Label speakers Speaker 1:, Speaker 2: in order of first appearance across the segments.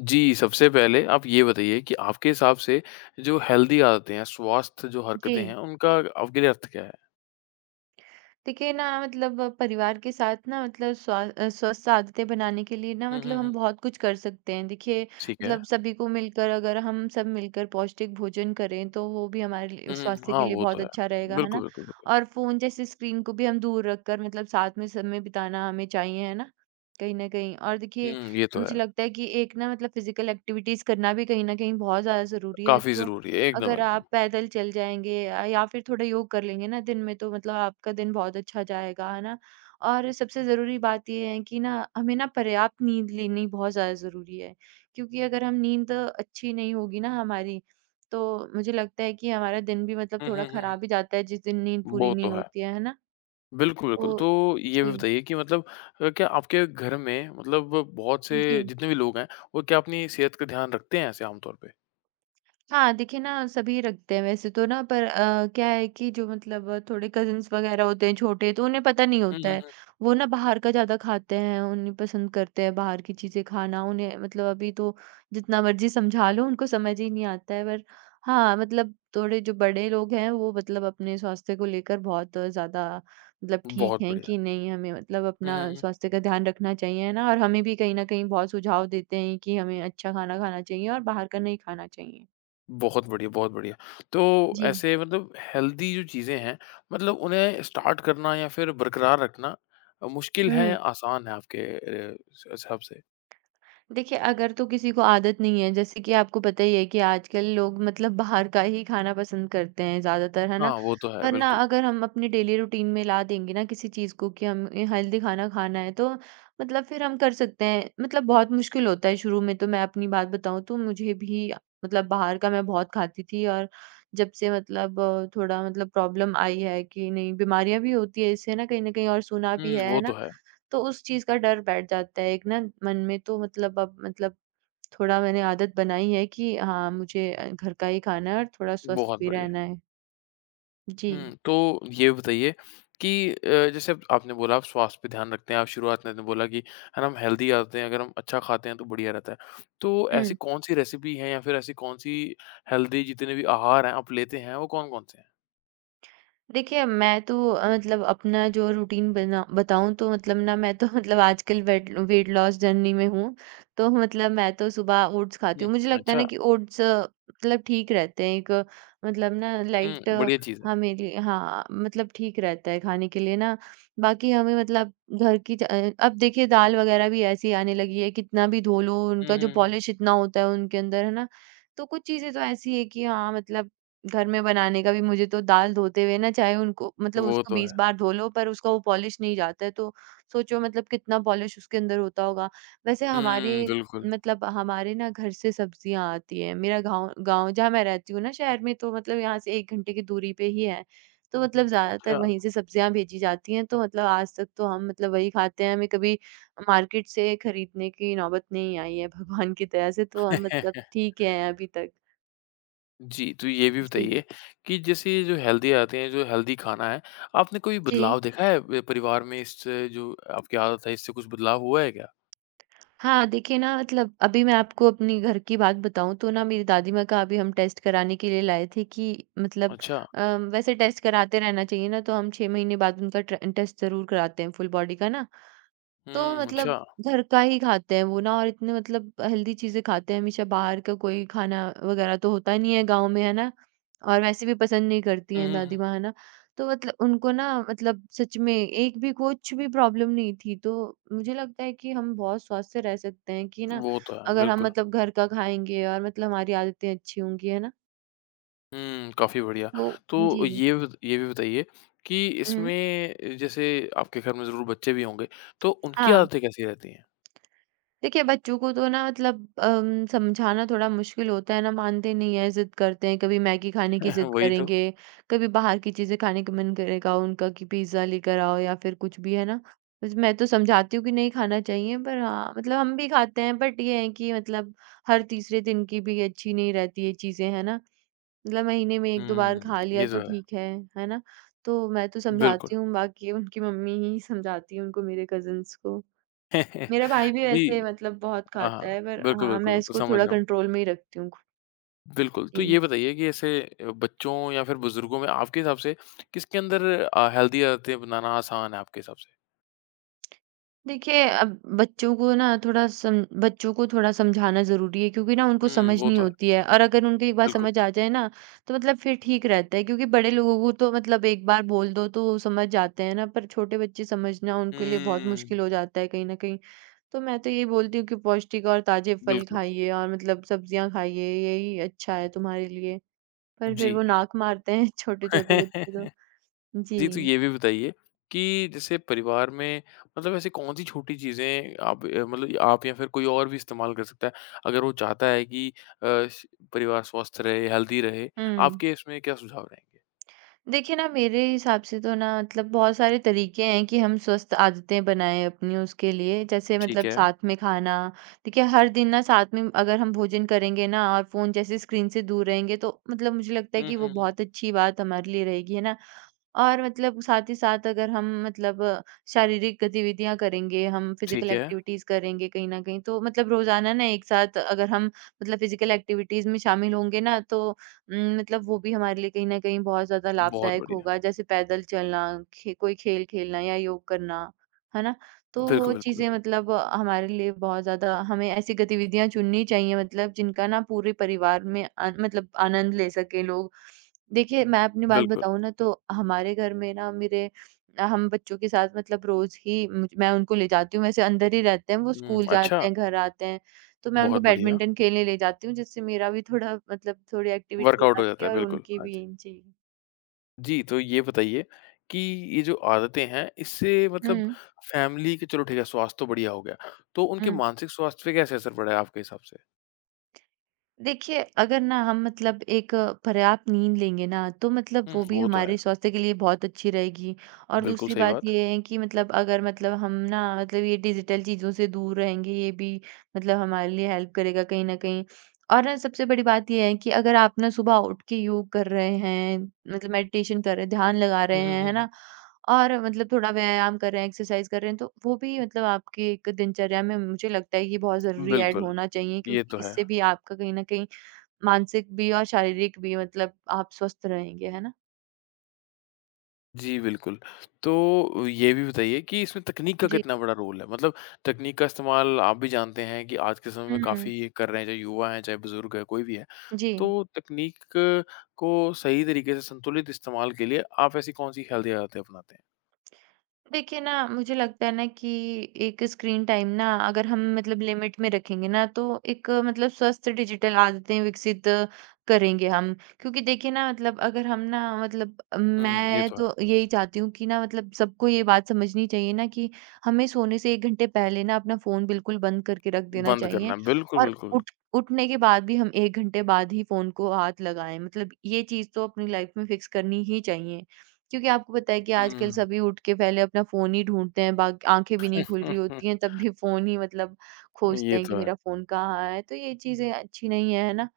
Speaker 1: जी, सबसे पहले आप ये बताइए कि आपके हिसाब से जो हेल्दी आदतें हैं, स्वास्थ्य जो हरकतें
Speaker 2: जी।
Speaker 1: हैं, उनका आपके लिए अर्थ क्या है?
Speaker 2: देखिए ना, मतलब परिवार के साथ ना, मतलब स्वस्थ आदतें बनाने के लिए ना,
Speaker 1: हुँ,
Speaker 2: मतलब
Speaker 1: हुँ, हुँ।
Speaker 2: हम बहुत कुछ कर सकते हैं। देखिए,
Speaker 1: ठीक है।
Speaker 2: मतलब सभी को मिलकर, अगर हम सब मिलकर पौष्टिक भोजन करें, तो वो भी हमारे लिए,
Speaker 1: हुँ, हुँ।
Speaker 2: स्वास्थ्य
Speaker 1: हाँ,
Speaker 2: के लिए
Speaker 1: वो तो
Speaker 2: बहुत
Speaker 1: है।
Speaker 2: अच्छा रहेगा, है
Speaker 1: बिल्कुल,
Speaker 2: ना?
Speaker 1: बिल्कुल, बिल्कुल।
Speaker 2: और फ़ोन जैसे स्क्रीन को भी हम दूर रखकर मतलब साथ में समय बिताना हमें चाहिए, है ना? कहीं न कहीं। और देखिए,
Speaker 1: हुँ, ये तो है।
Speaker 2: मुझे लगता है कि एक, ना मतलब फ़िज़िकल एक्टिविटीज़ करना भी कहीं न कहीं बहुत ज़्यादा ज़रूरी है।
Speaker 1: काफ़ी
Speaker 2: तो
Speaker 1: ज़रूरी है, एकदम,
Speaker 2: अगर
Speaker 1: एकदम।
Speaker 2: आप पैदल चल जाएँगे या फिर थोड़ा योग कर लेंगे ना दिन में, तो मतलब आपका दिन बहुत अच्छा जाएगा, है ना? और सबसे ज़रूरी बात ये है कि ना, हमें ना पर्याप्त नींद लेनी बहुत ज़्यादा ज़रूरी है, क्योंकि अगर हम, नींद अच्छी नहीं होगी ना हमारी, तो मुझे लगता है कि हमारा दिन भी मतलब
Speaker 1: हुँ,
Speaker 2: थोड़ा
Speaker 1: हुँ, हुँ, हुँ।
Speaker 2: खराब ही जाता है, जिस दिन नींद
Speaker 1: वो
Speaker 2: पूरी
Speaker 1: तो
Speaker 2: नहीं
Speaker 1: है।
Speaker 2: होती है ना?
Speaker 1: बिल्कुल, बिल्कुल।
Speaker 2: तो
Speaker 1: तो ये भी
Speaker 2: जी।
Speaker 1: बताइए कि मतलब क्या आपके घर में मतलब बहुत से
Speaker 2: जी।
Speaker 1: जितने भी लोग हैं, वो क्या अपनी सेहत का ध्यान रखते हैं ऐसे आम तौर पे?
Speaker 2: हाँ, देखिए ना, सभी रखते हैं वैसे तो ना, पर क्या है कि जो मतलब थोड़े कज़िन्स वग़ैरह होते हैं छोटे, तो उन्हें पता नहीं
Speaker 1: हुँ,
Speaker 2: होता
Speaker 1: हुँ,
Speaker 2: है।
Speaker 1: हुँ।
Speaker 2: वो ना बाहर का ज़्यादा खाते हैं, उन्हें पसंद करते हैं बाहर की चीज़ें खाना, उन्हें मतलब अभी तो जितना मर्ज़ी समझा लो, उनको समझ ही नहीं आता है। पर हाँ, मतलब थोड़े जो बड़े लोग हैं, वो मतलब अपने स्वास्थ्य को लेकर बहुत ज़्यादा मतलब, ठीक
Speaker 1: बहुत
Speaker 2: हैं
Speaker 1: बढ़िया।
Speaker 2: कि नहीं, हमें मतलब
Speaker 1: हुँ, हुँ,
Speaker 2: अपना
Speaker 1: हुँ।
Speaker 2: स्वास्थ्य का ध्यान रखना चाहिए, है ना? और हमें भी कहीं न कहीं बहुत सुझाव देते हैं कि हमें अच्छा खाना खाना चाहिए और बाहर का नहीं खाना चाहिए।
Speaker 1: बहुत बढ़िया, बहुत बढ़िया। तो
Speaker 2: जी।
Speaker 1: ऐसे मतलब हेल्दी जो चीज़ें हैं, मतलब उन्हें स्टार्ट करना या फिर बरकरार रखना मुश्किल है
Speaker 2: हुँ।
Speaker 1: या आसान है आपके अ, स हिसाब से?
Speaker 2: देखिए, अगर तो किसी को आदत नहीं है, जैसे कि आपको पता ही है कि आजकल लोग मतलब बाहर का ही खाना पसंद करते हैं ज़्यादातर, है ना?
Speaker 1: हाँ, वो तो है,
Speaker 2: वरना
Speaker 1: बिल्कुल।
Speaker 2: अगर हम अपने डेली रूटीन में ला देंगे ना किसी चीज़ को कि हम ये हेल्दी खाना खाना है, तो मतलब फिर हम कर सकते हैं। मतलब बहुत मुश्किल होता है शुरू में। तो मैं अपनी बात बताऊँ, तो मुझे भी मतलब बाहर का मैं बहुत खाती थी, और जब से मतलब थोड़ा मतलब प्रॉब्लम आई है कि नहीं, बीमारियाँ भी होती हैं इससे ना कहीं न कहीं, और सुना भी
Speaker 1: हुँ, वो
Speaker 2: है
Speaker 1: तो
Speaker 2: ना?
Speaker 1: है।
Speaker 2: तो उस चीज़ का डर बैठ जाता है एक, ना मन में। तो मतलब अब मतलब थोड़ा मैंने आदत बनाई है कि हाँ, मुझे घर का ही खाना है और थोड़ा स्वस्थ
Speaker 1: बहुत
Speaker 2: भी रहना
Speaker 1: बढ़िया।
Speaker 2: है। जी।
Speaker 1: हुँ, तो ये बताइए कि जैसे अब आपने बोला आप स्वास्थ्य पे ध्यान रखते हैं, आप शुरुआत में आपने बोला कि है ना, हम हेल्दी आदतें अगर हम अच्छा खाते हैं तो बढ़िया रहता है। तो ऐसी
Speaker 2: हुँ।
Speaker 1: कौन-सी रेसिपी है या फिर ऐसी कौन-सी हेल्दी जितने भी आहार हैं आप लेते हैं, वो कौन-कौन से हैं?
Speaker 2: देखिए, मैं तो मतलब अपना जो रूटीन, बना बताऊँ, तो मतलब ना, मैं तो मतलब आजकल वेट वेट लॉस जर्नी में हूँ। तो मतलब मैं तो सुबह ओट्स खाती
Speaker 1: हुँ,
Speaker 2: हूँ। मुझे लगता है ना
Speaker 1: अच्छा।
Speaker 2: कि ओट्स मतलब ठीक रहते हैं, एक मतलब ना लाइट,
Speaker 1: हुँ, बढ़िया चीज़ है।
Speaker 2: हाँ, मेरी हाँ, मतलब ठीक रहता है खाने के लिए ना। बाकी हमें मतलब घर की अब देखिए, दाल वग़ैरह भी ऐसी आने लगी है, कितना भी धो लो,
Speaker 1: हुँ,
Speaker 2: उनका जो
Speaker 1: हुँ, हुँ।
Speaker 2: पॉलिश इतना होता है उनके अंदर, है ना? तो कुछ चीज़ें तो ऐसी है कि हाँ, मतलब घर में बनाने का भी, मुझे तो दाल धोते हुए ना, चाहे उनको मतलब
Speaker 1: वो
Speaker 2: उसको
Speaker 1: तो है।
Speaker 2: 20 बार धो लो, पर उसका वो पॉलिश नहीं जाता है। तो सोचो, मतलब कितना पॉलिश उसके अंदर होता होगा। वैसे हमारे
Speaker 1: हुँ, बिल्कुल।
Speaker 2: मतलब हमारे ना घर से सब्जियाँ आती हैं। मेरा गाँव गाँव जहाँ मैं रहती हूँ ना, शहर में तो मतलब यहाँ से 1 घंटे की दूरी पे ही है। तो मतलब ज़्यादातर
Speaker 1: अच्छा।
Speaker 2: वहीं से सब्जियाँ भेजी जाती हैं। तो मतलब आज तक तो हम मतलब वही खाते हैं। हमें कभी मार्केट से खरीदने की नौबत नहीं आई है भगवान की दया से। तो हम मतलब ठीक हैं अभी तक।
Speaker 1: जी, तो ये भी
Speaker 2: जी।
Speaker 1: बताइए कि जैसे ये जो हेल्दी आदतें हैं, जो हेल्दी खाना है, आपने कोई
Speaker 2: जी।
Speaker 1: बदलाव देखा है ब परिवार में इससे जो आपकी आदत है, इससे कुछ बदलाव हुआ है क्या?
Speaker 2: हाँ, देखिए ना, मतलब अभी मैं आपको अपनी घर की बात बताऊँ, तो ना, मेरी दादी माँ का अभी हम टेस्ट कराने के लिए लाए थे कि मतलब
Speaker 1: अच्छा।
Speaker 2: अ, वैसे टेस्ट कराते रहना चाहिए ना। तो हम 6 महीने बाद उनका ट्र टेस्ट ज़रूर कराते हैं, फुल बॉडी का ना। तो
Speaker 1: हुँ,
Speaker 2: मतलब
Speaker 1: अच्छा।
Speaker 2: घर का ही खाते हैं वो ना, और इतने मतलब हेल्दी चीज़ें खाते हैं हमेशा, बाहर का कोई खाना वगैरह तो होता नहीं है गाँव में, है ना? और वैसे भी पसंद नहीं करती
Speaker 1: हुँ,
Speaker 2: हैं
Speaker 1: हुँ,
Speaker 2: दादी
Speaker 1: हुँ।
Speaker 2: माँ, है ना? तो मतलब उनको ना मतलब सच में एक भी कुछ भी प्रॉब्लम नहीं थी। तो मुझे लगता है कि हम बहुत स्वस्थ रह सकते हैं कि ना,
Speaker 1: वो तो है,
Speaker 2: अगर हम
Speaker 1: बिल्कुल।
Speaker 2: मतलब घर का खाएँगे और मतलब हमारी आदतें अच्छी होंगी, है ना?
Speaker 1: हुँ, काफ़ी बढ़िया।
Speaker 2: तो
Speaker 1: तो
Speaker 2: जी।
Speaker 1: ये भी बताइए कि
Speaker 2: हुँ।
Speaker 1: इसमें जैसे आपके घर में ज़रूर बच्चे भी होंगे, तो उनकी
Speaker 2: हाँ।
Speaker 1: आदतें कैसी रहती हैं?
Speaker 2: देखिए, बच्चों को तो ना मतलब समझाना थोड़ा मुश्किल होता है ना, मानते नहीं हैं, ज़िद करते हैं। कभी मैगी खाने की ज़िद
Speaker 1: वही तो।
Speaker 2: करेंगे, कभी बाहर की चीज़ें खाने का मन करेगा उनका कि पिज़्ज़ा लेकर आओ, या फिर कुछ भी, है ना? बस मैं तो समझाती हूँ कि नहीं खाना चाहिए, पर हाँ, मतलब हम भी खाते हैं, बट ये है कि मतलब हर तीसरे दिन की भी अच्छी नहीं रहती ये चीज़ें, है ना? मतलब महीने में 1-2 बार
Speaker 1: हुँ,
Speaker 2: खा
Speaker 1: ये
Speaker 2: लिया
Speaker 1: तो
Speaker 2: तो
Speaker 1: है।
Speaker 2: ठीक है ना? तो मैं तो
Speaker 1: बिल्कुल।
Speaker 2: समझाती हूँ, बाकी उनकी मम्मी ही समझाती है उनको, मेरे कज़िन्स को। मेरा भाई भी वैसे
Speaker 1: जी,
Speaker 2: मतलब बहुत
Speaker 1: हाँ,
Speaker 2: खाता है, पर
Speaker 1: बिल्कुल,
Speaker 2: हाँ,
Speaker 1: बिल्कुल,
Speaker 2: मैं
Speaker 1: बिल्कुल,
Speaker 2: इसको
Speaker 1: समझ
Speaker 2: थोड़ा
Speaker 1: रहा हूँ।
Speaker 2: कंट्रोल में ही रखती हूँ खुद
Speaker 1: बिल्कुल, तो
Speaker 2: ही।
Speaker 1: ये बताइए कि ऐसे बच्चों या फिर बुज़ुर्गों में आपके हिसाब से किसके अंदर हेल्दी आदतें बनाना आसान है आपके हिसाब से?
Speaker 2: देखिए, अब बच्चों को थोड़ा समझाना ज़रूरी है, क्योंकि ना, उनको
Speaker 1: हुँ,
Speaker 2: समझ
Speaker 1: वो
Speaker 2: नहीं
Speaker 1: तो है,
Speaker 2: होती है, और अगर उनको एक बार
Speaker 1: बिल्कुल।
Speaker 2: समझ आ जाए ना, तो मतलब फिर ठीक रहता है। क्योंकि बड़े लोगों को तो मतलब एक बार बोल दो तो वो समझ जाते हैं ना, पर छोटे बच्चे, समझना उनके लिए बहुत
Speaker 1: हुँ,
Speaker 2: मुश्किल हो जाता है कहीं न कहीं। तो मैं तो यही बोलती हूँ कि पौष्टिक और ताज़े फल
Speaker 1: बिल्कुल,
Speaker 2: खाइए, और मतलब सब्जियाँ खाइए, यही अच्छा है तुम्हारे लिए। पर फिर
Speaker 1: जी।
Speaker 2: वो नाक मारते हैं छोटे-छोटे बच्चे तो।
Speaker 1: जी, तो
Speaker 2: जी।
Speaker 1: ये भी बताइए कि जैसे परिवार में मतलब ऐसी कौन-सी छोटी चीज़ें आप मतलब आप या फिर कोई और भी इस्तेमाल कर सकता है, अगर वो चाहता है कि अ, स परिवार स्वस्थ रहे, हेल्दी रहे,
Speaker 2: हुँ।
Speaker 1: आपके इसमें क्या सुझाव रहेंगे?
Speaker 2: देखिए ना, मेरे हिसाब से तो ना मतलब बहुत सारे तरीके हैं कि हम स्वस्थ आदतें बनाएँ अपनी, उसके लिए जैसे
Speaker 1: ठीक
Speaker 2: मतलब
Speaker 1: है।
Speaker 2: साथ में खाना, ठीक है? हर दिन ना साथ में अगर हम भोजन करेंगे ना, और फ़ोन जैसे स्क्रीन से दूर रहेंगे, तो मतलब मुझे लगता है
Speaker 1: हुँ,
Speaker 2: कि वो
Speaker 1: हुँ, हुँ।
Speaker 2: बहुत अच्छी बात हमारे लिए रहेगी, है ना? और मतलब साथ ही साथ अगर हम मतलब शारीरिक गतिविधियां करेंगे, हम
Speaker 1: ठीक
Speaker 2: फिजिकल
Speaker 1: है,
Speaker 2: एक्टिविटीज करेंगे कहीं न कहीं, तो मतलब रोज़ाना ना एक साथ अगर हम मतलब फिजिकल एक्टिविटीज में शामिल होंगे ना, तो मतलब वो भी हमारे लिए कहीं न कहीं बहुत ज़्यादा
Speaker 1: बहुत
Speaker 2: लाभदायक
Speaker 1: बढ़िया।
Speaker 2: होगा। जैसे पैदल चलना, खे कोई खेल खेलना, या योग करना, है ना? तो
Speaker 1: बिल्कुल,
Speaker 2: वो
Speaker 1: बिल्कुल,
Speaker 2: चीज़ें
Speaker 1: बिल्कुल।
Speaker 2: मतलब हमारे लिए बहुत ज़्यादा, हमें ऐसी गतिविधियाँ चुननी चाहिए मतलब जिनका ना पूरे परिवार में मतलब आनंद ले सकें लोग। देखिए, मैं अपनी बात
Speaker 1: बिल्कुल।
Speaker 2: बताऊँ ना, तो हमारे घर में ना, मेरे हम बच्चों के साथ मतलब रोज़ ही, मुझ मैं उनको ले जाती हूँ, वैसे अंदर ही रहते हैं, वो
Speaker 1: हुँ,
Speaker 2: स्कूल जाते
Speaker 1: अच्छा,
Speaker 2: हैं, घर आते हैं, तो मैं उनको
Speaker 1: बहुत बढ़िया।
Speaker 2: बैडमिंटन खेलने ले जाती हूँ, जिससे मेरा भी थोड़ा मतलब थोड़ी एक्टिविटी हो
Speaker 1: वर्कआउट हो
Speaker 2: जाती
Speaker 1: जाता है,
Speaker 2: है, और
Speaker 1: बिल्कुल।
Speaker 2: उनकी
Speaker 1: हाँ जी।
Speaker 2: भी। जी।
Speaker 1: जी, तो ये बताइए कि ये जो आदतें हैं, इससे मतलब
Speaker 2: हुँ,
Speaker 1: फैमिली के चलो ठीक है, स्वास्थ्य तो बढ़िया हो गया, तो उनके
Speaker 2: हुँ।
Speaker 1: मानसिक स्वास्थ्य पे कैसे असर पड़ा है आपके हिसाब से?
Speaker 2: देखिए, अगर ना हम मतलब एक पर्याप्त नींद लेंगे ना, तो मतलब
Speaker 1: हुँ,
Speaker 2: वो भी
Speaker 1: वो तो है।
Speaker 2: हमारे स्वास्थ्य के लिए बहुत अच्छी रहेगी। और
Speaker 1: बिल्कुल
Speaker 2: दूसरी
Speaker 1: सही
Speaker 2: बात
Speaker 1: बात।
Speaker 2: ये है कि मतलब अगर मतलब हम ना मतलब ये डिजिटल चीज़ों से दूर रहेंगे, ये भी मतलब हमारे लिए हेल्प करेगा कहीं न कहीं। और ना सबसे बड़ी बात ये है कि अगर आप ना सुबह उठ के योग कर रहे हैं, मतलब मेडिटेशन कर रहे हैं, ध्यान लगा
Speaker 1: हुँ,
Speaker 2: रहे
Speaker 1: हुँ,
Speaker 2: हैं, है
Speaker 1: हुँ,
Speaker 2: ना? और मतलब थोड़ा व्यायाम कर रहे हैं, एक्सरसाइज कर रहे हैं, तो वो भी मतलब आपके एक दिनचर्या में मुझे लगता है कि बहुत
Speaker 1: हुँ।
Speaker 2: ज़रूरी ऐड
Speaker 1: बिल्कुल,
Speaker 2: होना चाहिए,
Speaker 1: ये
Speaker 2: क्योंकि
Speaker 1: तो है।
Speaker 2: इससे भी आपका कहीं न कहीं मानसिक भी और शारीरिक भी, मतलब आप स्वस्थ रहेंगे, है ना?
Speaker 1: जी, बिल्कुल। तो ये भी बताइए कि इसमें तकनीक का
Speaker 2: जी।
Speaker 1: कितना बड़ा रोल है? मतलब तकनीक का इस्तेमाल आप भी जानते हैं कि आज के समय में
Speaker 2: हुँ,
Speaker 1: काफ़ी कर रहे हैं, चाहे युवा हैं, चाहे बुज़ुर्ग हैं, कोई भी है।
Speaker 2: जी।
Speaker 1: तो तकनीक को सही तरीके से संतुलित इस्तेमाल के लिए आप ऐसी कौन-सी हेल्दी आदतें अपनाते हैं?
Speaker 2: देखिए ना, मुझे लगता है ना कि एक स्क्रीन टाइम ना अगर हम मतलब लिमिट में रखेंगे ना, तो एक मतलब स्वस्थ डिजिटल आदतें विकसित करेंगे हम। क्योंकि देखिए ना, मतलब अगर हम ना, मतलब
Speaker 1: हुँ, ये
Speaker 2: मैं
Speaker 1: तो है।
Speaker 2: तो यही चाहती हूँ कि ना, मतलब सबको ये बात समझनी चाहिए ना कि हमें सोने से 1 घंटे पहले ना अपना फ़ोन बिल्कुल बंद करके रख देना
Speaker 1: बंद
Speaker 2: चाहिए,
Speaker 1: करना, बिल्कुल,
Speaker 2: और
Speaker 1: बिल्कुल।
Speaker 2: उठ उठने के बाद भी हम 1 घंटे बाद ही फ़ोन को हाथ लगाएँ। मतलब ये चीज़ तो अपनी लाइफ़ में फिक्स करनी ही चाहिए। क्योंकि आपको पता है कि आजकल
Speaker 1: हुँ।
Speaker 2: सभी उठ के पहले अपना फ़ोन ही ढूँढते हैं, बाक आँखें भी नहीं खुल रही होती हैं, तब भी फ़ोन ही मतलब खोजते
Speaker 1: ये
Speaker 2: हैं कि
Speaker 1: तो है।
Speaker 2: मेरा फ़ोन कहाँ है? तो ये चीज़ें अच्छी नहीं है, है ना?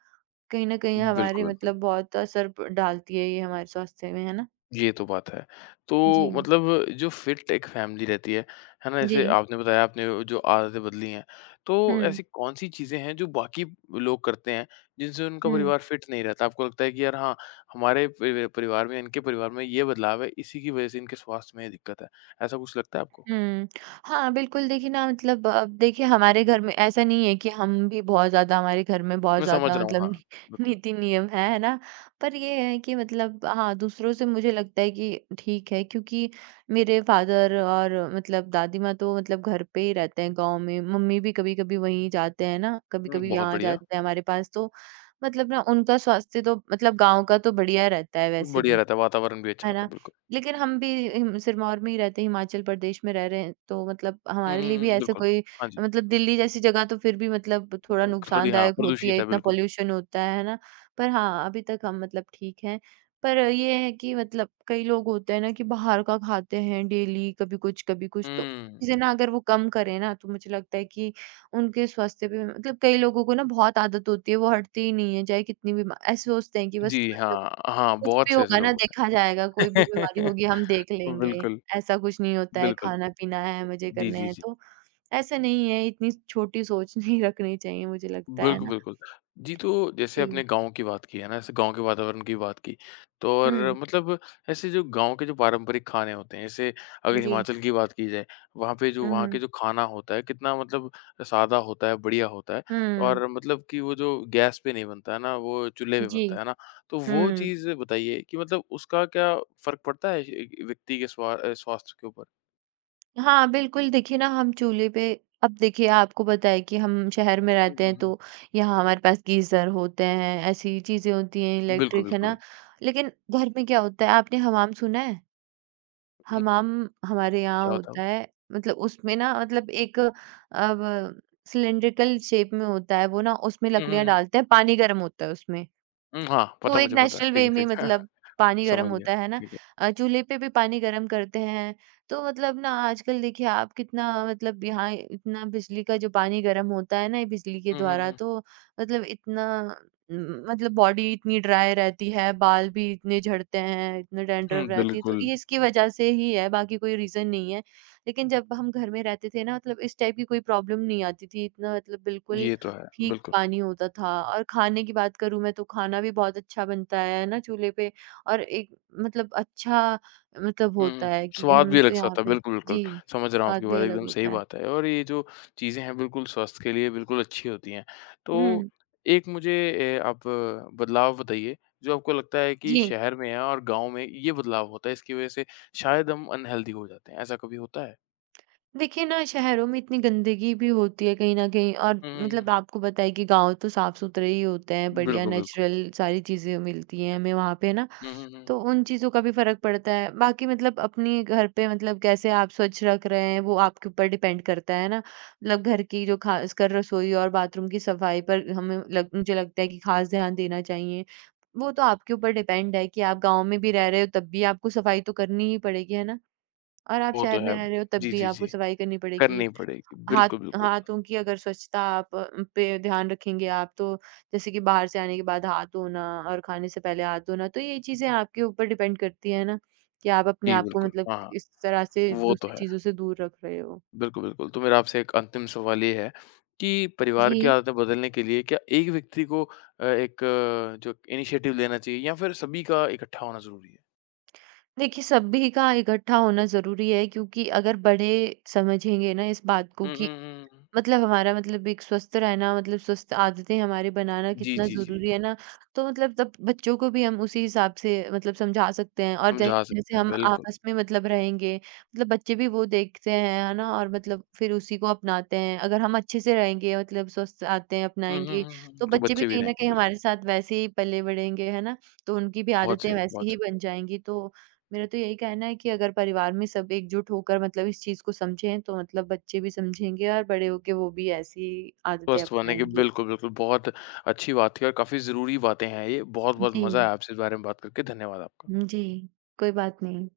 Speaker 2: कहीं न कहीं हमारे
Speaker 1: बिल्कुल, बिल्कुल।
Speaker 2: मतलब बहुत असर प डालती है ये हमारे स्वास्थ्य में, है ना?
Speaker 1: ये तो बात है। तो
Speaker 2: जी।
Speaker 1: मतलब जो फिट एक फैमिली रहती है ना?
Speaker 2: जी।
Speaker 1: जैसे आपने बताया आपने वो जो आदतें बदली हैं, तो
Speaker 2: हुँ।
Speaker 1: ऐसी कौन-सी चीज़ें हैं जो बाकी लोग करते हैं, जिनसे उनका
Speaker 2: हुँ।
Speaker 1: परिवार फिट नहीं रहता? आपको लगता है कि यार हाँ, हमारे परिवार में इनके परिवार में ये बदलाव है, इसी की वज़ह से इनके स्वास्थ्य में ये दिक्कत है। ऐसा कुछ लगता है आपको?
Speaker 2: हुँ। हाँ, बिल्कुल देखिए ना मतलब अब देखिए हमारे घर में ऐसा नहीं है कि हम भी बहुत ज़्यादा हमारे घर में बहुत
Speaker 1: मैं समझ
Speaker 2: ज़्यादा
Speaker 1: रहा हूँ,
Speaker 2: मतलब नि
Speaker 1: हाँ, बिल्कुल।
Speaker 2: नीति-नियम है ना? पर ये है कि मतलब हाँ, दूसरों से मुझे लगता है कि ठीक है, क्योंकि मेरे फ़ादर और मतलब दादी माँ तो मतलब घर पे ही रहते हैं गाँव में। मम्मी भी कभी-कभी वहीं जाते हैं ना,
Speaker 1: हुँ,
Speaker 2: कभी-कभी
Speaker 1: बहुत
Speaker 2: यहाँ
Speaker 1: बढ़िया।
Speaker 2: जाते हैं हमारे पास, तो मतलब ना उनका स्वास्थ्य तो मतलब गाँव का तो बढ़िया रहता है वैसे
Speaker 1: बढ़िया
Speaker 2: भी।
Speaker 1: रहता है, वातावरण भी अच्छा
Speaker 2: है
Speaker 1: होता
Speaker 2: ना?
Speaker 1: है, बिल्कुल।
Speaker 2: लेकिन हम भी हिम सिरमौर में ही रहते हैं, हिमाचल प्रदेश में रह रहे हैं, तो मतलब
Speaker 1: हुँ,
Speaker 2: हमारे
Speaker 1: हुँ,
Speaker 2: लिए भी
Speaker 1: हुँ,
Speaker 2: ऐसे
Speaker 1: बिल्कुल।
Speaker 2: कोई
Speaker 1: हाँ जी,
Speaker 2: मतलब दिल्ली जैसी जगह तो फिर भी मतलब थोड़ा
Speaker 1: थोड़ी हाँ,
Speaker 2: नुकसानदायक होती है,
Speaker 1: प्रदूषित है,
Speaker 2: इतना
Speaker 1: बिल्कुल।
Speaker 2: पॉल्यूशन होता है ना? पर हाँ, अभी तक हम मतलब ठीक हैं। पर ये है कि मतलब कई लोग होते हैं ना कि बाहर का खाते हैं डेली, कभी कुछ, कभी कुछ, तो
Speaker 1: हुँ।
Speaker 2: चीज़ें ना अगर वो कम करें ना, तो मुझे लगता है कि उनके स्वास्थ्य पे मतलब कई लोगों को ना बहुत आदत होती है, वो हटती ही नहीं है, चाहे कितनी भी। मा ऐसे सोचते हैं कि बस
Speaker 1: जी,
Speaker 2: मतलब
Speaker 1: हाँ, हाँ,
Speaker 2: कुछ
Speaker 1: बहुत
Speaker 2: भी
Speaker 1: से ऐसे
Speaker 2: होगा
Speaker 1: लोग
Speaker 2: ना देखा
Speaker 1: होते
Speaker 2: जाएगा, कोई भी बीमारी
Speaker 1: हैं।
Speaker 2: होगी हम देख लेंगे,
Speaker 1: बिल्कुल,
Speaker 2: ऐसा कुछ नहीं होता है,
Speaker 1: बिल्कुल।
Speaker 2: खाना-पीना है, मज़े
Speaker 1: जी,
Speaker 2: करने
Speaker 1: जी,
Speaker 2: हैं,
Speaker 1: जी।
Speaker 2: तो ऐसा नहीं है, इतनी छोटी सोच नहीं रखनी चाहिए, मुझे लगता है
Speaker 1: बिल्कुल,
Speaker 2: ना।
Speaker 1: बिल्कुल। जी, तो जैसे
Speaker 2: जी,
Speaker 1: आपने गाँव की बात की है ना, ऐसे गाँव के वातावरण की बात की, तो और
Speaker 2: हुँ,
Speaker 1: मतलब ऐसे जो गाँव के जो पारंपरिक खाने होते हैं, जैसे अगर
Speaker 2: जी,
Speaker 1: हिमाचल की बात की जाए, वहाँ पे जो वहाँ
Speaker 2: हुँ,
Speaker 1: के जो खाना होता है, कितना मतलब सादा होता है, बढ़िया होता है
Speaker 2: हुँ,
Speaker 1: और मतलब कि वो जो गैस पे नहीं बनता है ना, वो चूल्हे पे
Speaker 2: जी,
Speaker 1: बनता है ना? तो वो
Speaker 2: हुँ।
Speaker 1: चीज़ बताइए कि मतलब उसका क्या फ़र्क पड़ता है व्यक्ति के स्वास्थ्य के ऊपर?
Speaker 2: हाँ, बिल्कुल देखिए ना, हम चूल्हे पे अब देखिए आपको पता है कि हम शहर में
Speaker 1: हुँ,
Speaker 2: रहते
Speaker 1: हुँ,
Speaker 2: हैं, तो
Speaker 1: हुँ।
Speaker 2: यहाँ हमारे पास गीज़र होते हैं, ऐसी चीज़ें होती हैं,
Speaker 1: बिल्कुल,
Speaker 2: इलेक्ट्रिक है
Speaker 1: बिल्कुल।
Speaker 2: ना। लेकिन घर में क्या होता है, आपने हमाम सुना है?
Speaker 1: उम,
Speaker 2: हमाम हमारे यहाँ
Speaker 1: क्या होता है
Speaker 2: होता
Speaker 1: वो?
Speaker 2: है, मतलब उसमें ना मतलब एक अब सिलिंड्रिकल शेप में होता है वो ना, उसमें
Speaker 1: हुँ, हुँ,
Speaker 2: लकड़ियाँ
Speaker 1: हुँ।
Speaker 2: डालते हैं, पानी गर्म होता है उसमें।
Speaker 1: हुँ, हाँ,
Speaker 2: वो
Speaker 1: पता
Speaker 2: एक
Speaker 1: मुझे पता है।
Speaker 2: नेचुरल
Speaker 1: ठीक
Speaker 2: वे
Speaker 1: है,
Speaker 2: में
Speaker 1: ठीक है।
Speaker 2: मतलब पानी गरम
Speaker 1: समझ गया,
Speaker 2: होता है ना।
Speaker 1: ठीक है।
Speaker 2: चूल्हे पे भी पानी गरम करते हैं, तो मतलब ना आजकल देखिए आप कितना मतलब यहाँ इतना बिजली का जो पानी गरम होता है ना, ये बिजली के
Speaker 1: हुँ, हुँ,
Speaker 2: द्वारा,
Speaker 1: हुँ।
Speaker 2: तो मतलब इतना मतलब बॉडी इतनी ड्राई रहती है, बाल भी इतने झड़ते हैं, इतने
Speaker 1: हुँ,
Speaker 2: डैंड्रफ रहती है, तो
Speaker 1: बिल्कुल,
Speaker 2: ये इसकी वजह से ही है, बाकी कोई रीजन नहीं है। लेकिन जब हम घर में रहते थे ना, मतलब इस टाइप की कोई प्रॉब्लम नहीं आती थी, इतना मतलब बिल्कुल
Speaker 1: ये तो है,
Speaker 2: ठीक
Speaker 1: बिल्कुल।
Speaker 2: पानी होता था। और खाने की बात करूँ मैं, तो खाना भी बहुत अच्छा बनता है ना चूल्हे पे। और एक मतलब अच्छा मतलब
Speaker 1: हुँ, हुँ।
Speaker 2: होता है कि
Speaker 1: स्वाद
Speaker 2: हम
Speaker 1: भी अलग
Speaker 2: तो
Speaker 1: सा
Speaker 2: यहाँ
Speaker 1: होता है,
Speaker 2: पे।
Speaker 1: बिल्कुल, बिल्कुल।
Speaker 2: जी,
Speaker 1: समझ रहा हूँ आपकी
Speaker 2: स्वाद भी
Speaker 1: बात,
Speaker 2: अलग
Speaker 1: एकदम सही
Speaker 2: होता है।
Speaker 1: बात है और ये जो चीज़ें हैं, बिल्कुल स्वास्थ्य के लिए बिल्कुल अच्छी होती हैं। तो
Speaker 2: हुँ,
Speaker 1: एक मुझे बदलाव बताइए, जो आपको लगता है कि
Speaker 2: जी।
Speaker 1: शहर में है और गाँव में ये बदलाव होता है, इसकी वजह से शायद हम अनहेल्दी हो जाते हैं, ऐसा कभी होता है?
Speaker 2: देखिए ना, शहरों में इतनी गंदगी भी होती है कहीं न कहीं, और
Speaker 1: हुँ, हुँ,
Speaker 2: मतलब
Speaker 1: हुँ।
Speaker 2: आपको पता है कि गाँव तो साफ-सुथरे ही होते हैं, बढ़िया
Speaker 1: बिल्कुल, बिल्कुल।
Speaker 2: नेचुरल सारी चीज़ें मिलती हैं हमें वहाँ पे ना।
Speaker 1: हुँ, हुँ, हुँ।
Speaker 2: तो उन चीज़ों का भी फ़र्क पड़ता है। बाकी मतलब अपनी घर पे मतलब कैसे आप स्वच्छ रख रहे हैं, वो आपके ऊपर डिपेंड करता है ना। मतलब घर की जो ख़ासकर रसोई और बाथरूम की सफाई पर हमें लग मुझे लगता है कि ख़ास ध्यान देना चाहिए। वो तो आपके ऊपर डिपेंड है कि आप गाँव में भी रह रहे हो, तब भी आपको सफाई तो करनी ही पड़ेगी, है ना? और आप
Speaker 1: वो तो
Speaker 2: शहर में
Speaker 1: है।
Speaker 2: रह रहे हो, तब
Speaker 1: जी,
Speaker 2: भी
Speaker 1: जी,
Speaker 2: आपको
Speaker 1: जी।
Speaker 2: सफाई करनी पड़ेगी।
Speaker 1: करनी पड़ेगी।
Speaker 2: हाथ
Speaker 1: बिल्कुल, बिल्कुल।
Speaker 2: हाथों की अगर स्वच्छता आप पे ध्यान रखेंगे आप, तो जैसे कि बाहर से आने के बाद हाथ धोना और खाने से पहले हाथ धोना, तो ये चीज़ें आपके ऊपर डिपेंड करती है ना, कि आप अपने
Speaker 1: जी,
Speaker 2: आप को
Speaker 1: बिल्कुल।
Speaker 2: मतलब
Speaker 1: हाँ, हाँ,
Speaker 2: इस तरह से
Speaker 1: वो तो
Speaker 2: दूसरी
Speaker 1: है।
Speaker 2: चीज़ों से दूर रख रहे हो।
Speaker 1: बिल्कुल, बिल्कुल। तो मेरा आपसे एक अंतिम सवाल ये है कि
Speaker 2: जी।
Speaker 1: परिवार की आदतें बदलने के लिए क्या एक व्यक्ति को जो इनिशिएटिव लेना चाहिए या फिर सभी का इकट्ठा होना ज़रूरी है?
Speaker 2: देखिए, सभी का इकट्ठा होना ज़रूरी है, क्योंकि अगर बड़े समझेंगे ना इस बात को
Speaker 1: हुँ,
Speaker 2: कि
Speaker 1: हुँ, हुँ, हुँ।
Speaker 2: मतलब हमारा मतलब एक स्वस्थ रहना मतलब स्वस्थ आदतें हमारी बनाना
Speaker 1: जी,
Speaker 2: कितना हुँ।
Speaker 1: जी, जी।
Speaker 2: ज़रूरी है ना, तो मतलब तब बच्चों को भी हम उसी हिसाब से मतलब समझा सकते हैं। और जै
Speaker 1: समझा सकते
Speaker 2: जैसे
Speaker 1: हैं,
Speaker 2: हम
Speaker 1: बिल्कुल।
Speaker 2: आपस में मतलब रहेंगे, मतलब बच्चे भी वो देखते हैं, है ना? और मतलब फिर उसी को अपनाते हैं। अगर हम अच्छे से रहेंगे मतलब स्वस्थ आदतें
Speaker 1: हुँ, हुँ,
Speaker 2: अपनाएँगे,
Speaker 1: हुँ, हुँ।
Speaker 2: तो
Speaker 1: तो
Speaker 2: बच्चे भी
Speaker 1: बच्चे भी
Speaker 2: कहीं न
Speaker 1: रहेंगे,
Speaker 2: कहीं
Speaker 1: बिल्कुल।
Speaker 2: हमारे साथ वैसे ही पले-बढ़ेंगे, है ना? तो उनकी भी
Speaker 1: बहुत
Speaker 2: आदतें
Speaker 1: सही,
Speaker 2: वैसे
Speaker 1: बहुत
Speaker 2: ही
Speaker 1: सही।
Speaker 2: बन जाएँगी, तो मेरा तो यही कहना है कि अगर परिवार में सब एकजुट होकर मतलब इस चीज़ को समझें, तो मतलब बच्चे भी समझेंगे और बड़े होके वो भी ऐसी आदतें
Speaker 1: स्वस्थ बनने की
Speaker 2: अपनाएँगे।
Speaker 1: बिल्कुल, बिल्कुल, बहुत अच्छी बात थी और काफ़ी ज़रूरी बातें हैं ये। बहुत-बहुत मज़ा
Speaker 2: जी,
Speaker 1: आया आपसे इस बारे में बात करके। धन्यवाद आपका।
Speaker 2: जी, कोई बात नहीं।